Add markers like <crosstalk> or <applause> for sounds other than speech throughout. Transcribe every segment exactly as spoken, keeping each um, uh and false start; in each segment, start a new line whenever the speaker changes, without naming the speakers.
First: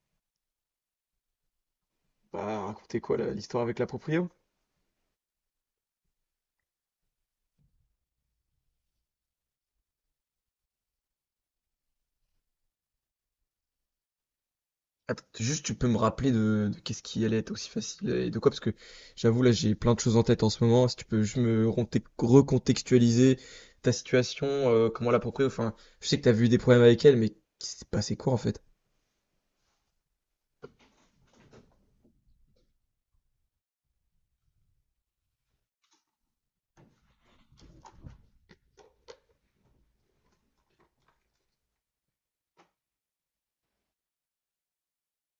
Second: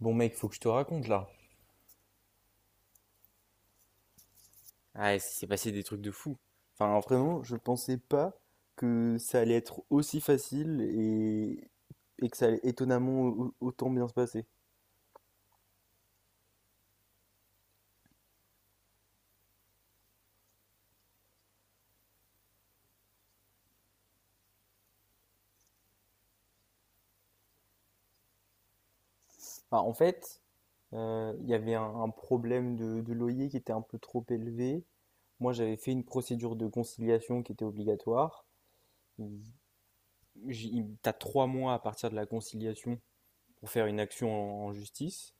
Bon mec, faut que je te raconte là.
Bah, racontez quoi là, l'histoire avec la proprio?
Ah, il s'est passé des trucs de fou. Enfin, vraiment, je sais pas que et que ça allait et où- où bien se passer.
Attends, juste tu peux me rappeler de, de qu'est-ce qui allait être aussi facile et de quoi, parce que j'avoue là j'ai plein de choses en tête en ce moment, si tu peux juste me ronte- recontextualiser ta situation, euh, comment la proprio, enfin je sais que t'as vu des problèmes avec elle, mais qui s'est passé quoi en fait?
Enfin, en fait, euh, il y avait un, un problème de, de loyer qui était un peu trop élevé. Moi, j'avais fait une procédure de conciliation qui était obligatoire. Il- j'ai- il- T'as trois mois à partir de la conciliation pour faire une action en, en justice,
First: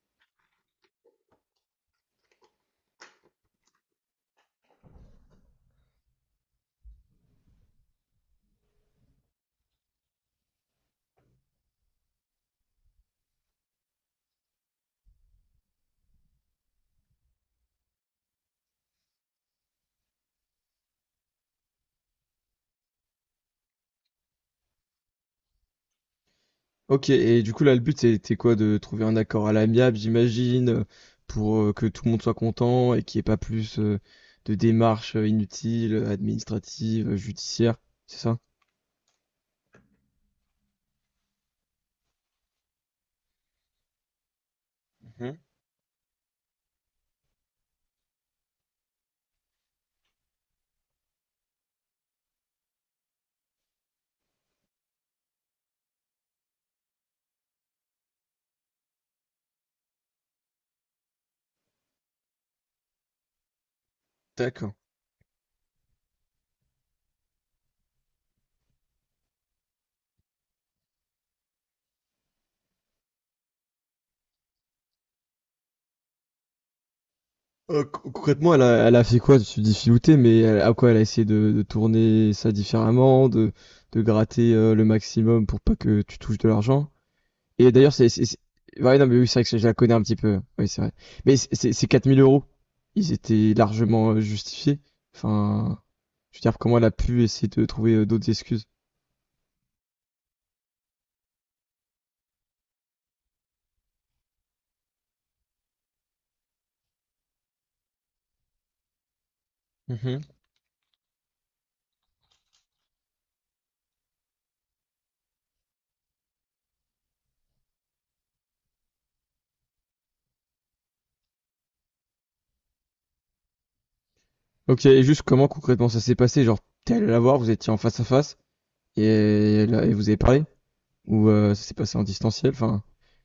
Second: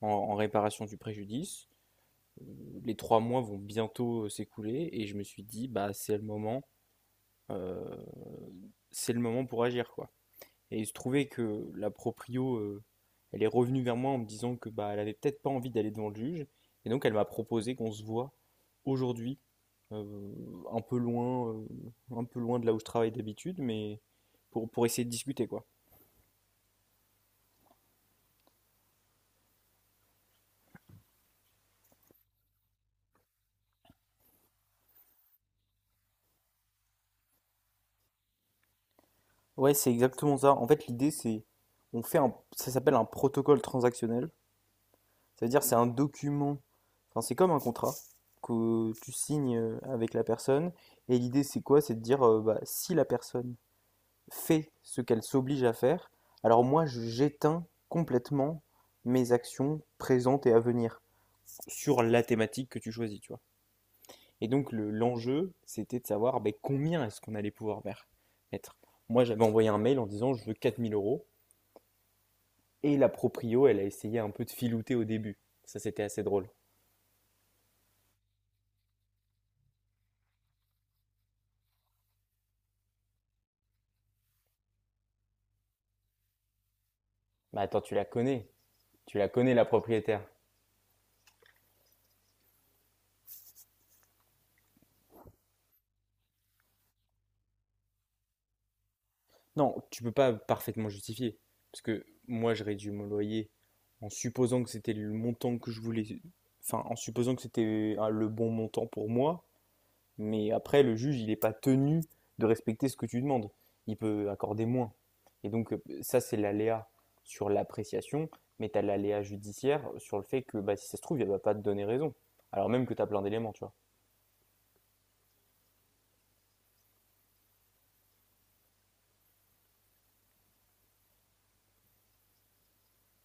en, en réparation du préjudice. Euh, Les trois mois vont bientôt euh, s'écouler et je me suis dit, bah, c'est le moment, euh, c'est le moment pour agir, quoi. Et il se trouvait que la proprio, heu, elle est revenue vers moi en me disant que, bah, elle avait peut-être pas envie d'aller devant le juge. Et donc elle m'a proposé qu'on se voit aujourd'hui, heu, un peu loin, heu, un peu loin de là où je travaille d'habitude, mais pour, pour essayer de discuter, quoi.
Ok, et du coup là le but c'était quoi, de trouver un accord à l'amiable, j'imagine, euh, pour euh, que tout le monde soit content et qu'il n'y ait pas plus euh, de démarches euh, inutiles, euh, administratives, euh, judiciaires, c'est ça?
Ouais, c'est exactement ça. En fait, l'idée, c'est, on fait un, ça s'appelle un protocole transactionnel. Ça veut dire, c'est un document, enfin, c'est comme un contrat que tu signes euh, avec la personne. Et l'idée, c'est quoi? C'est de dire, euh, bah, si la personne fait ce qu'elle s'oblige à faire, alors moi j'éteins complètement mes actions présentes et à venir sur la thématique que tu choisis, tu vois. Et
Mhm.
donc le- l'enjeu, c'était de savoir ben, combien est-ce qu'on allait pouvoir mer- mettre. Moi j'avais envoyé un mail en disant je veux quatre mille euros, et la proprio, elle a essayé un peu de filouter au début. Ça c'était assez drôle.
Euh, co- concrètement, elle a, elle a fait quoi? Tu dis filouter, mais elle- à quoi elle a essayé de, de tourner ça différemment, de, de gratter euh, le maximum pour pas que tu touches de l'argent.
Bah
Et
attends,
d'ailleurs,
tu la
c'est, c'est, c'est-
connais,
ouais, non,
tu
mais oui,
la
c'est vrai que
connais
je
la
je la connais un petit
propriétaire.
peu. Oui, c'est vrai. Mais c'est- c'est- ces quatre mille euros, ils étaient largement euh, justifiés. Enfin, je veux dire, comment elle a pu essayer de trouver euh, d'autres excuses?
Non, tu peux pas parfaitement justifier. Parce que moi, j'aurais dû mon loyer en supposant que c'était le montant que je voulais. Enfin, en supposant que c'était euh, le bon montant pour moi.
Mhm.
Mais après, le juge, il n'est pas tenu de respecter ce que tu demandes. Il peut accorder moins. Et donc, euh, ça, c'est l'aléa sur l'appréciation. Mais tu as l'aléa judiciaire sur le fait que bah, si ça se trouve, il ne va pas te donner raison. Alors même que tu as plein d'éléments, tu vois.
Ok, et juste comment concrètement ça s'est passé? Genre, t'es allé la voir, vous étiez en face à face, et, elle a- et vous avez parlé? Ou euh, ça s'est passé en distanciel. Enfin,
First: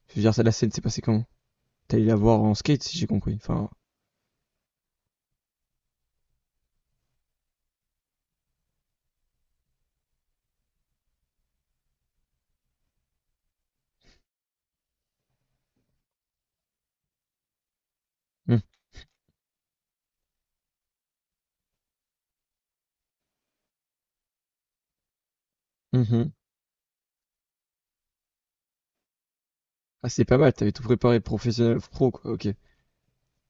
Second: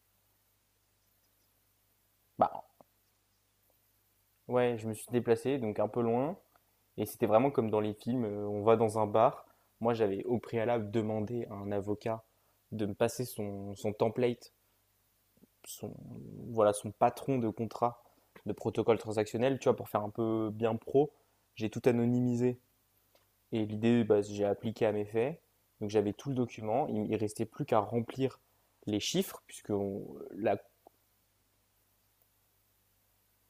je veux dire, ça, la scène s'est passée comment? T'es allé la voir en
Bah,
skate, si j'ai compris. Enfin,
ouais, je me suis déplacé, donc un peu loin. Et c'était vraiment comme dans les films, euh, on va dans un bar. Moi, j'avais au préalable demandé à un avocat de me passer son, son template, son, voilà, son patron de contrat de
hum,
protocole transactionnel, tu vois, pour faire un peu bien pro. J'ai tout anonymisé. Et l'idée, bah, j'ai appliqué à mes faits. Donc
hum,
j'avais tout
hum.
le document. Il, il restait plus qu'à remplir les chiffres, puisque
Ah,
on-
c'est pas mal,
la...
t'avais tout préparé, professionnel, pro, quoi, ok.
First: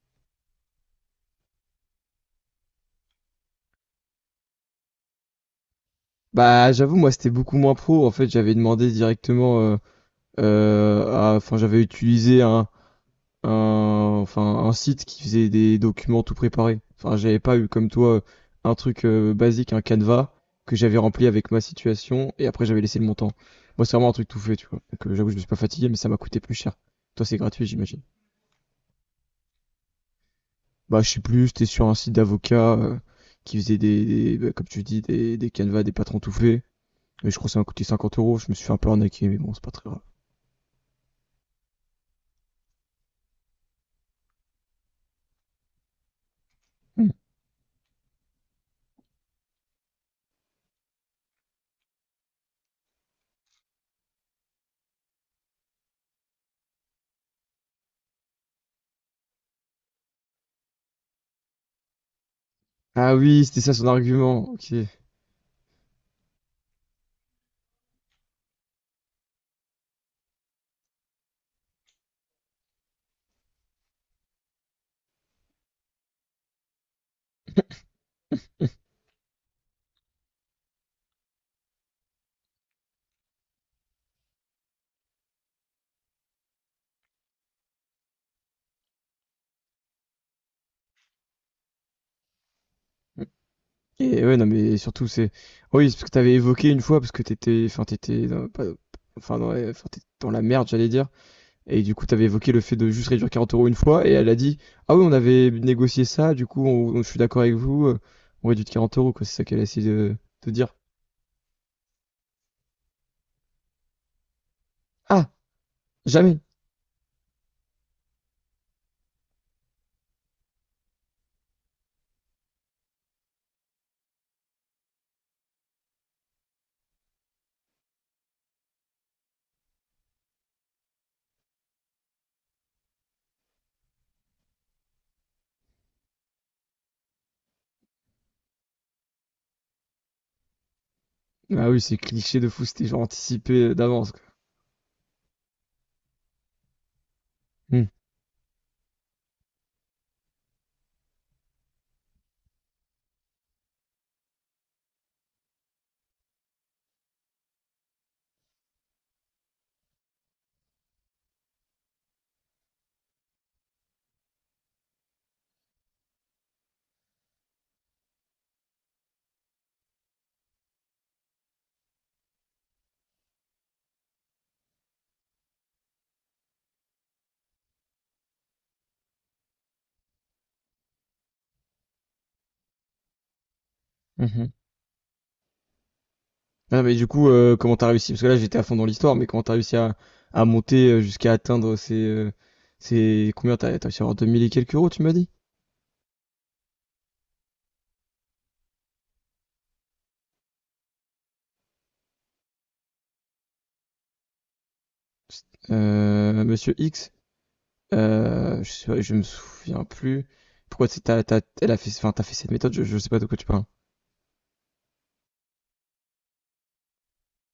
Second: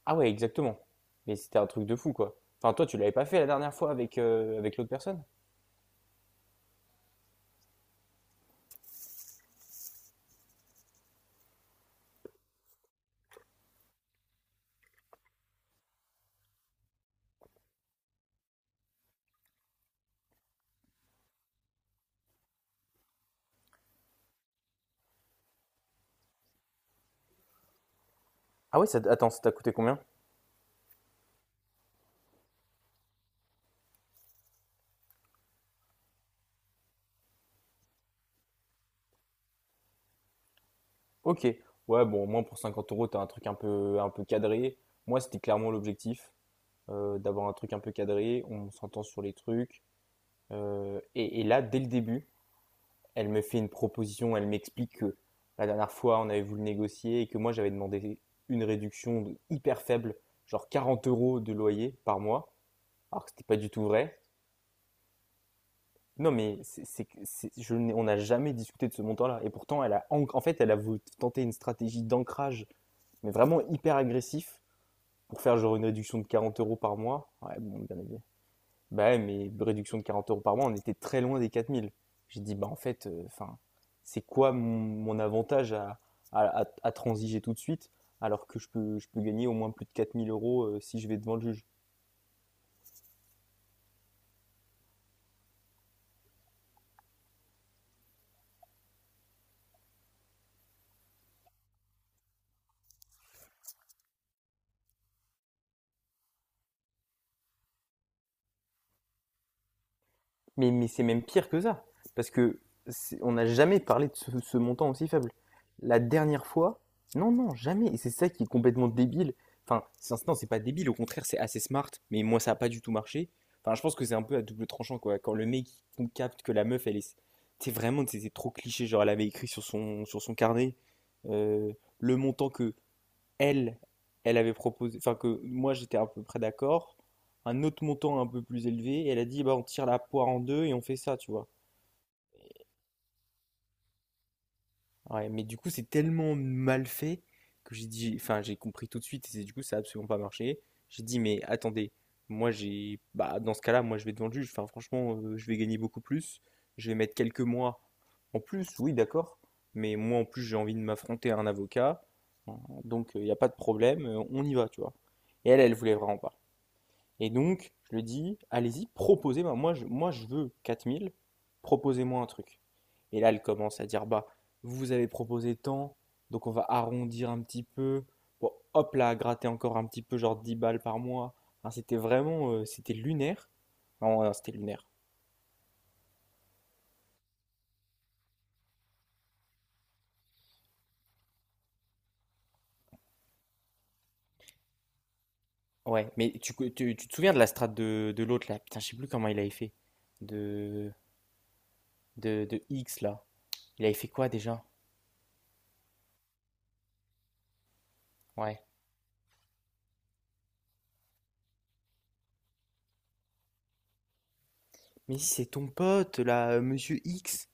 Ah ouais, exactement. Mais c'était un truc de fou, quoi. Enfin, toi, tu l'avais pas fait la dernière fois avec, euh, avec l'autre personne?
Bah, j'avoue, moi, c'était beaucoup moins pro. En fait, j'avais demandé directement. euh, euh, à- Enfin, j'avais utilisé un, un, enfin, un site qui faisait des documents tout préparés. Enfin, j'avais pas eu comme toi un truc euh, basique, un Canva que j'avais rempli avec ma situation et après j'avais laissé le montant. Moi, c'est vraiment un truc tout fait, tu vois. Donc, euh, j'avoue, je me suis pas fatigué, mais ça m'a coûté plus cher. Toi, c'est gratuit, j'imagine.
Ah ouais, ça, attends, ça t'a coûté combien?
Bah, je sais plus, j'étais sur un site d'avocats euh, qui faisait des, des- bah, comme tu dis, des, des canevas, des patrons tout faits. Mais je crois que ça m'a coûté cinquante euros. Je me suis fait un peu arnaquer, mais bon, c'est pas très grave.
Ok, ouais, bon, au moins pour cinquante euros, t'as un truc un peu, un peu cadré. Moi, c'était clairement l'objectif,
Hmm.
euh, d'avoir un truc un peu cadré. On s'entend sur les trucs. Euh, et, et là, dès le début, elle me fait une proposition. Elle m'explique que la dernière fois, on avait voulu négocier et que moi, j'avais demandé une réduction de- hyper faible, genre quarante euros de loyer par mois,
Ah
alors que c'était
oui,
pas
c'était
du
ça
tout
son
vrai.
argument. Ok.
Non, mais c'est, c'est, que- c'est- je n'ai- on n'a jamais discuté de ce montant-là. Et pourtant, elle a, en en fait, elle a voulu tenter une stratégie d'ancrage, mais vraiment hyper agressif pour faire genre une réduction de quarante euros par mois. Ouais, bon, bien évidemment.
<laughs>
Bah ouais, mais réduction de quarante euros par mois, on était très loin des quatre mille. J'ai dit, bah en fait, euh, enfin, c'est quoi mon, mon avantage à, à, à- à transiger tout de suite alors que je peux, je peux gagner au moins plus de quatre mille euros euh, si je vais devant le juge.
Et ouais, non, mais surtout, c'est. Oh Oui, c'est parce que t'avais évoqué une fois, parce que t'étais. Enfin, t'étais. Dans- pas- Enfin, dans, la- enfin, t'étais dans la merde, j'allais dire. Et du coup, t'avais évoqué le fait de juste réduire quarante euros une fois, et elle a dit: Ah oui, on avait négocié ça, du coup, on- on- je suis d'accord avec vous, euh, on réduit de quarante euros, quoi. C'est ça qu'elle a essayé de, de
Mais,
dire.
mais c'est même pire que ça, parce que c'est- on n'a jamais parlé de ce, ce montant aussi
Ah,
faible. La
jamais!
dernière fois, non, non, jamais. Et c'est ça qui est complètement débile. Enfin, c'est- non, c'est pas débile, au contraire, c'est assez smart. Mais moi, ça a pas du tout marché. Enfin, je pense que c'est un peu à double tranchant, quoi. Quand le mec il capte que la meuf, elle est, c'est vraiment, c'est c'est trop cliché. Genre, elle avait écrit sur son, sur son carnet euh, le montant que elle, elle avait proposé, enfin que moi j'étais à peu près d'accord, un autre montant un peu plus élevé, et elle a dit bah on tire la poire en deux et on fait ça, tu vois.
Ah oui, c'est cliché de fou, c'était genre anticipé d'avance, quoi.
Ouais, mais du coup c'est tellement mal fait que j'ai
Hmm.
dit, enfin j'ai compris tout de suite et c'est- du coup ça a absolument pas marché. J'ai dit mais attendez, moi j'ai, bah dans ce cas-là moi je vais devant le juge, enfin franchement euh, je vais gagner beaucoup plus, je vais mettre quelques mois en plus, oui d'accord, mais moi en plus j'ai envie de m'affronter à un avocat, hein, donc il n'y a pas de problème, euh, on y va, tu vois. Et elle, elle voulait vraiment pas. Et donc, je lui dis, allez-y, proposez-moi. Moi, je, moi, je veux quatre mille. Proposez-moi un truc. Et là, elle commence à dire, bah, vous avez proposé tant, donc on va arrondir un petit peu. Bon, hop là, gratter encore un petit peu, genre dix balles par mois. Enfin, c'était vraiment, euh, c'était lunaire. Non, non,
Mhm.
c'était lunaire.
Ah, mais du coup, euh, comment t'as réussi? Parce que là, j'étais à fond dans l'histoire, mais comment t'as réussi à, à monter euh, jusqu'à atteindre ces, euh, ces, combien t'as, t'as réussi à avoir deux mille et quelques euros, tu m'as dit?
Ouais, mais tu, tu, tu te souviens de la strate de, de l'autre là? Putain, je sais plus comment il avait fait. De, de, de X là. Il avait fait quoi déjà?
Euh, Monsieur X,
Ouais.
euh, je sais pas, je me souviens plus. Pourquoi c'est, t'as, t'as, elle a fait, enfin, t'as fait cette méthode, je, je sais pas de quoi tu parles.
Mais si, c'est ton pote, là, euh, Monsieur X.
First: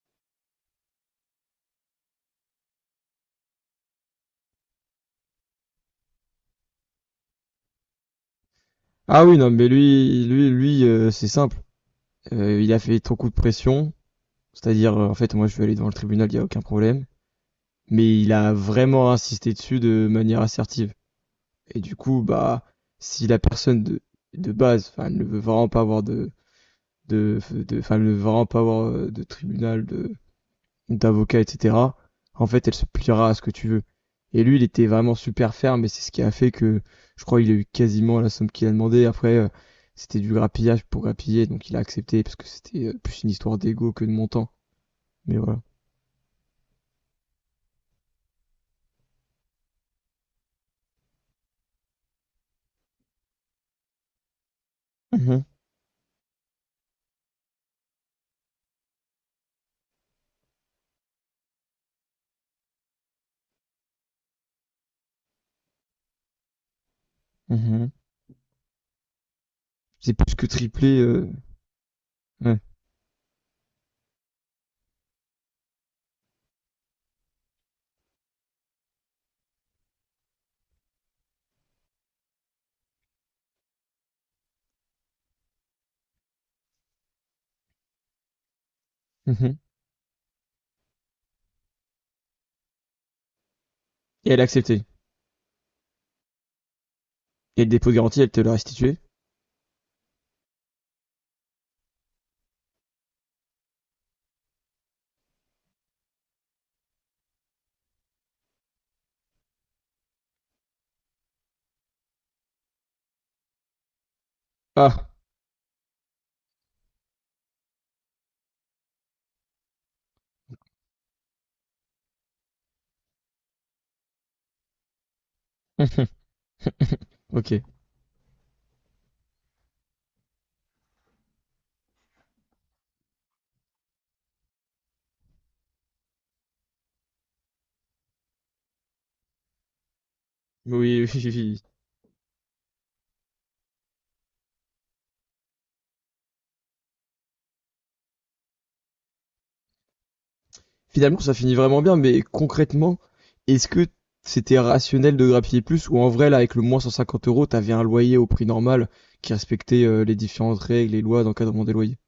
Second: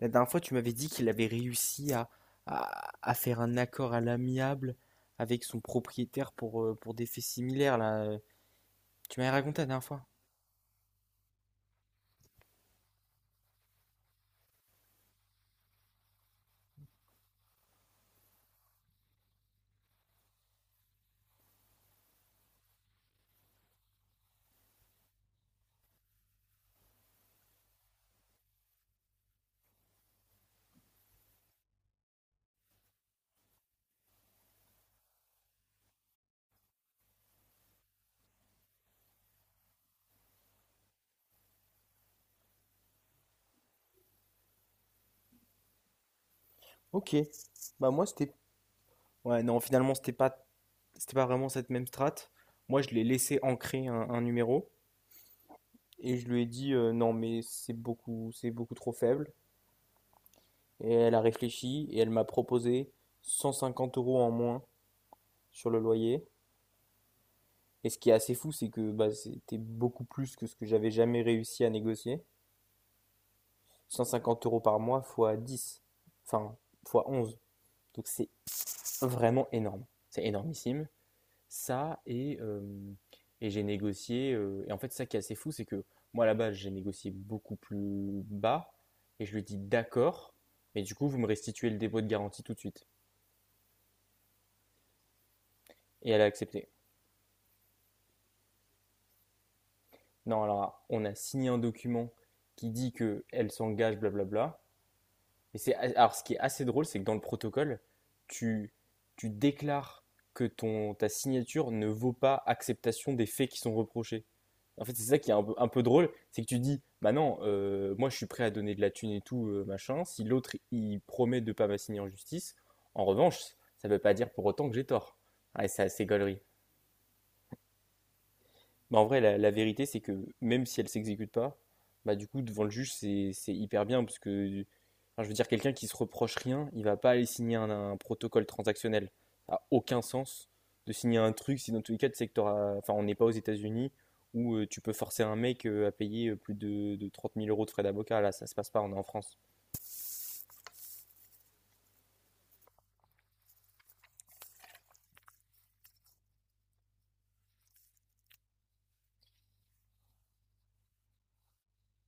La dernière fois, tu m'avais dit qu'il avait réussi à, à, à faire un accord à l'amiable avec son propriétaire pour, euh, pour des faits similaires, là. Euh. Tu
Ah
m'avais
oui, non,
raconté la
mais
dernière fois.
lui, lui, lui, euh, c'est simple. Euh, il a fait trop coup de pression. C'est-à-dire, euh, en fait, moi, je vais aller devant le tribunal, il y a aucun problème. Mais il a vraiment insisté dessus de manière assertive. Et du coup, bah, si la personne de, de base, enfin, elle ne veut vraiment pas avoir de, de, de, enfin, elle ne veut vraiment pas avoir euh, de tribunal, de, d'avocat, et cetera, en fait, elle se pliera à ce que tu veux. Et lui, il était vraiment super ferme, et c'est ce qui a fait que, je crois, il a eu quasiment la somme qu'il a demandé. Après, euh, c'était du grappillage pour grappiller, donc il a accepté, parce que c'était euh, plus une histoire d'ego que de montant. Mais voilà.
Ok. Bah moi, c'était... Ouais, non, finalement, c'était pas, c'était pas vraiment cette même strate. Moi, je l'ai laissé ancrer un, un numéro
Mhm,
et je lui ai dit euh, non, mais c'est beaucoup, c'est beaucoup trop faible. Et elle a réfléchi et elle m'a proposé cent cinquante euros en moins sur le loyer. Et
mhm.
ce qui est assez fou, c'est que bah, c'était beaucoup
C'est plus
plus
que
que ce que j'avais
triplé,
jamais
euh,
réussi à négocier.
ouais.
cent cinquante euros par mois fois dix, enfin fois onze. Donc c'est vraiment énorme. C'est énormissime. Ça, et, euh, et j'ai négocié. euh, et en fait, ça qui est assez fou, c'est que moi, à la base, j'ai négocié beaucoup plus bas. Et je lui ai
Mhm.
dit d'accord, mais du coup, vous me restituez le dépôt de garantie tout de suite.
Et elle a accepté.
Et elle a accepté.
Et le dépôt de garantie, elle te l'a restitué.
Non, alors, on a signé un document qui dit qu'elle s'engage, blablabla. Mais c'est alors ce qui est assez drôle, c'est que dans le protocole, tu tu déclares que ton ta signature ne vaut pas acceptation des faits qui sont reprochés. En fait, c'est
Ah.
ça qui est un peu, un peu drôle, c'est que tu dis, bah non, euh, moi je suis prêt à donner de la thune et tout, euh, machin. Si l'autre il promet de pas m'assigner en justice, en revanche, ça veut pas dire pour autant que j'ai tort. Ouais, c'est assez
<laughs>
gaulerie.
OK.
Bah, en vrai, la, la vérité, c'est que même si elle s'exécute pas, bah, du coup, devant le juge, c'est c'est hyper bien parce que, enfin, je veux dire, quelqu'un qui se reproche rien, il va pas aller signer un, un protocole transactionnel. Ça a aucun sens de
Oui,
signer
oui,
un truc
oui.
si dans tous les cas, tu sais que t'auras- enfin, on n'est pas aux États-Unis où euh, tu peux forcer un mec euh, à payer euh, plus de, de trente mille euros de frais d'avocat. Là, ça se passe pas, on est en France.
Finalement, ça finit vraiment bien, mais concrètement, est-ce que c'était rationnel de grappiller plus, ou en vrai, là, avec le moins cent cinquante €, tu avais un loyer au prix normal qui respectait, heu, les différentes règles et lois d'encadrement des loyers?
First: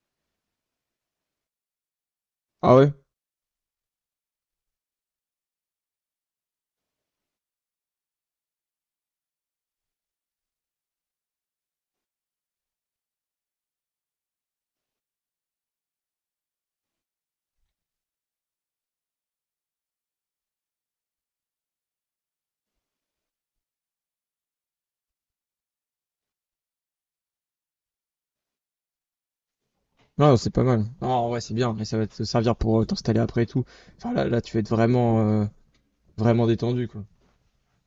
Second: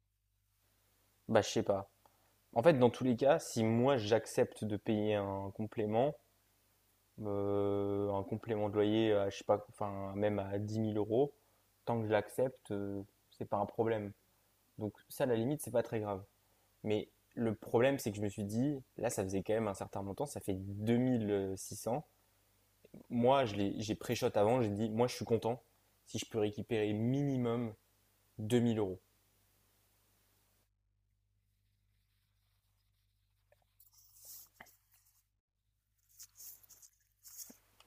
Bah, je sais pas. En
Ah
fait, dans
ouais?
tous les cas, si moi j'accepte de payer un complément, Euh, un complément de loyer à, je sais pas, enfin, même à dix mille euros, tant que je l'accepte, euh, c'est pas un problème. Donc ça, à la limite, c'est pas très grave. Mais le problème, c'est que je me suis dit, là, ça faisait quand même un certain montant, ça fait deux mille six cents. Moi, je l'ai- j'ai pré-shot avant, j'ai dit, moi, je suis content si je peux récupérer minimum deux mille euros.
Non, c'est pas mal. Ah, en vrai, c'est bien et ça va te servir pour, heu, t'installer après et tout. Enfin, là là, tu vas être vraiment, heu, vraiment détendu, quoi.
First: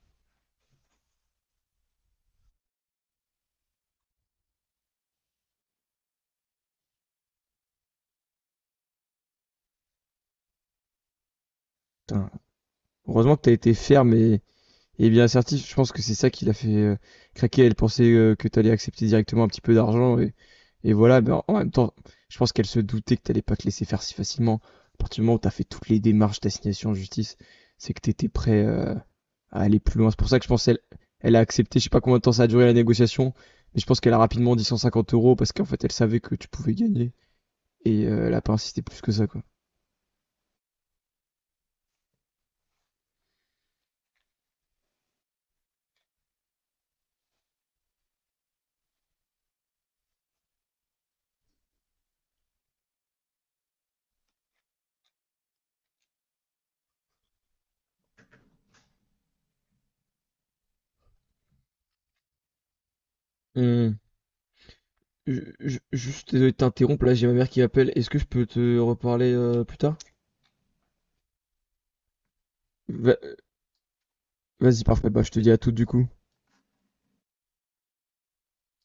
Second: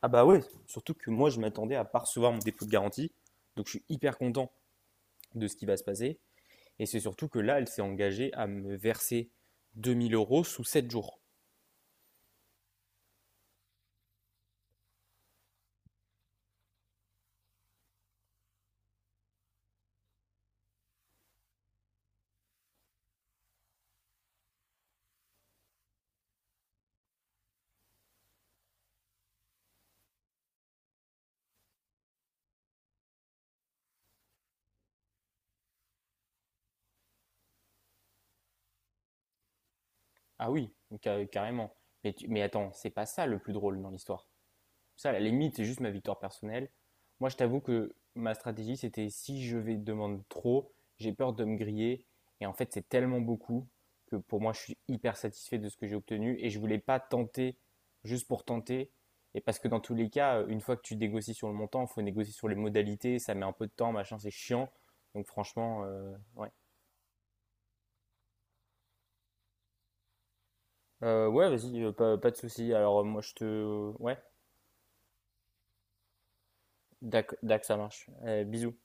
Ah bah ouais, surtout que moi, je m'attendais à pas recevoir mon dépôt de garantie, donc je suis hyper content de ce qui va se passer. Et c'est surtout que là, elle s'est engagée à me verser deux mille euros sous sept jours.
Putain, heureusement que t'as été ferme et Et bien assertif, je pense que c'est ça qui l'a fait euh, craquer. Elle pensait euh, que t'allais accepter directement un petit peu d'argent et, et voilà. Mais en en même temps, je pense qu'elle se doutait que t'allais pas te laisser faire si facilement. À partir du moment où t'as fait toutes les démarches d'assignation en justice, c'est que t'étais prêt euh, à aller plus loin. C'est pour ça que je pense qu'elle elle a accepté. Je sais pas combien de temps ça a duré la négociation, mais je pense qu'elle a rapidement dit cent cinquante euros parce qu'en fait elle savait que tu pouvais gagner et euh, elle a pas insisté plus que ça quoi.
Ah oui, carrément. Mais, tu- mais attends, c'est pas ça le plus drôle dans l'histoire. Ça, à la limite, c'est juste ma victoire personnelle. Moi, je t'avoue que ma stratégie, c'était si je vais demander trop, j'ai peur de me griller. Et en fait, c'est tellement beaucoup que pour moi, je suis hyper satisfait de ce que j'ai obtenu. Et je voulais pas tenter juste pour tenter. Et parce que dans tous les cas, une fois que tu négocies sur le montant, il faut négocier sur les modalités. Ça met un peu de temps,
Hum.
machin, c'est chiant. Donc
Je- je-
franchement, euh,
Juste
ouais.
désolé de t'interrompre, là j'ai ma mère qui m'appelle. Est-ce que je peux te reparler euh, plus tard?
Euh, ouais, vas-y, euh, pas, pas de souci. Alors euh, moi, je
Va-
te... Ouais,
Vas-y, parfait, bah je te dis à tout du coup.
d'ac, d'ac, ça marche. Euh, bisous.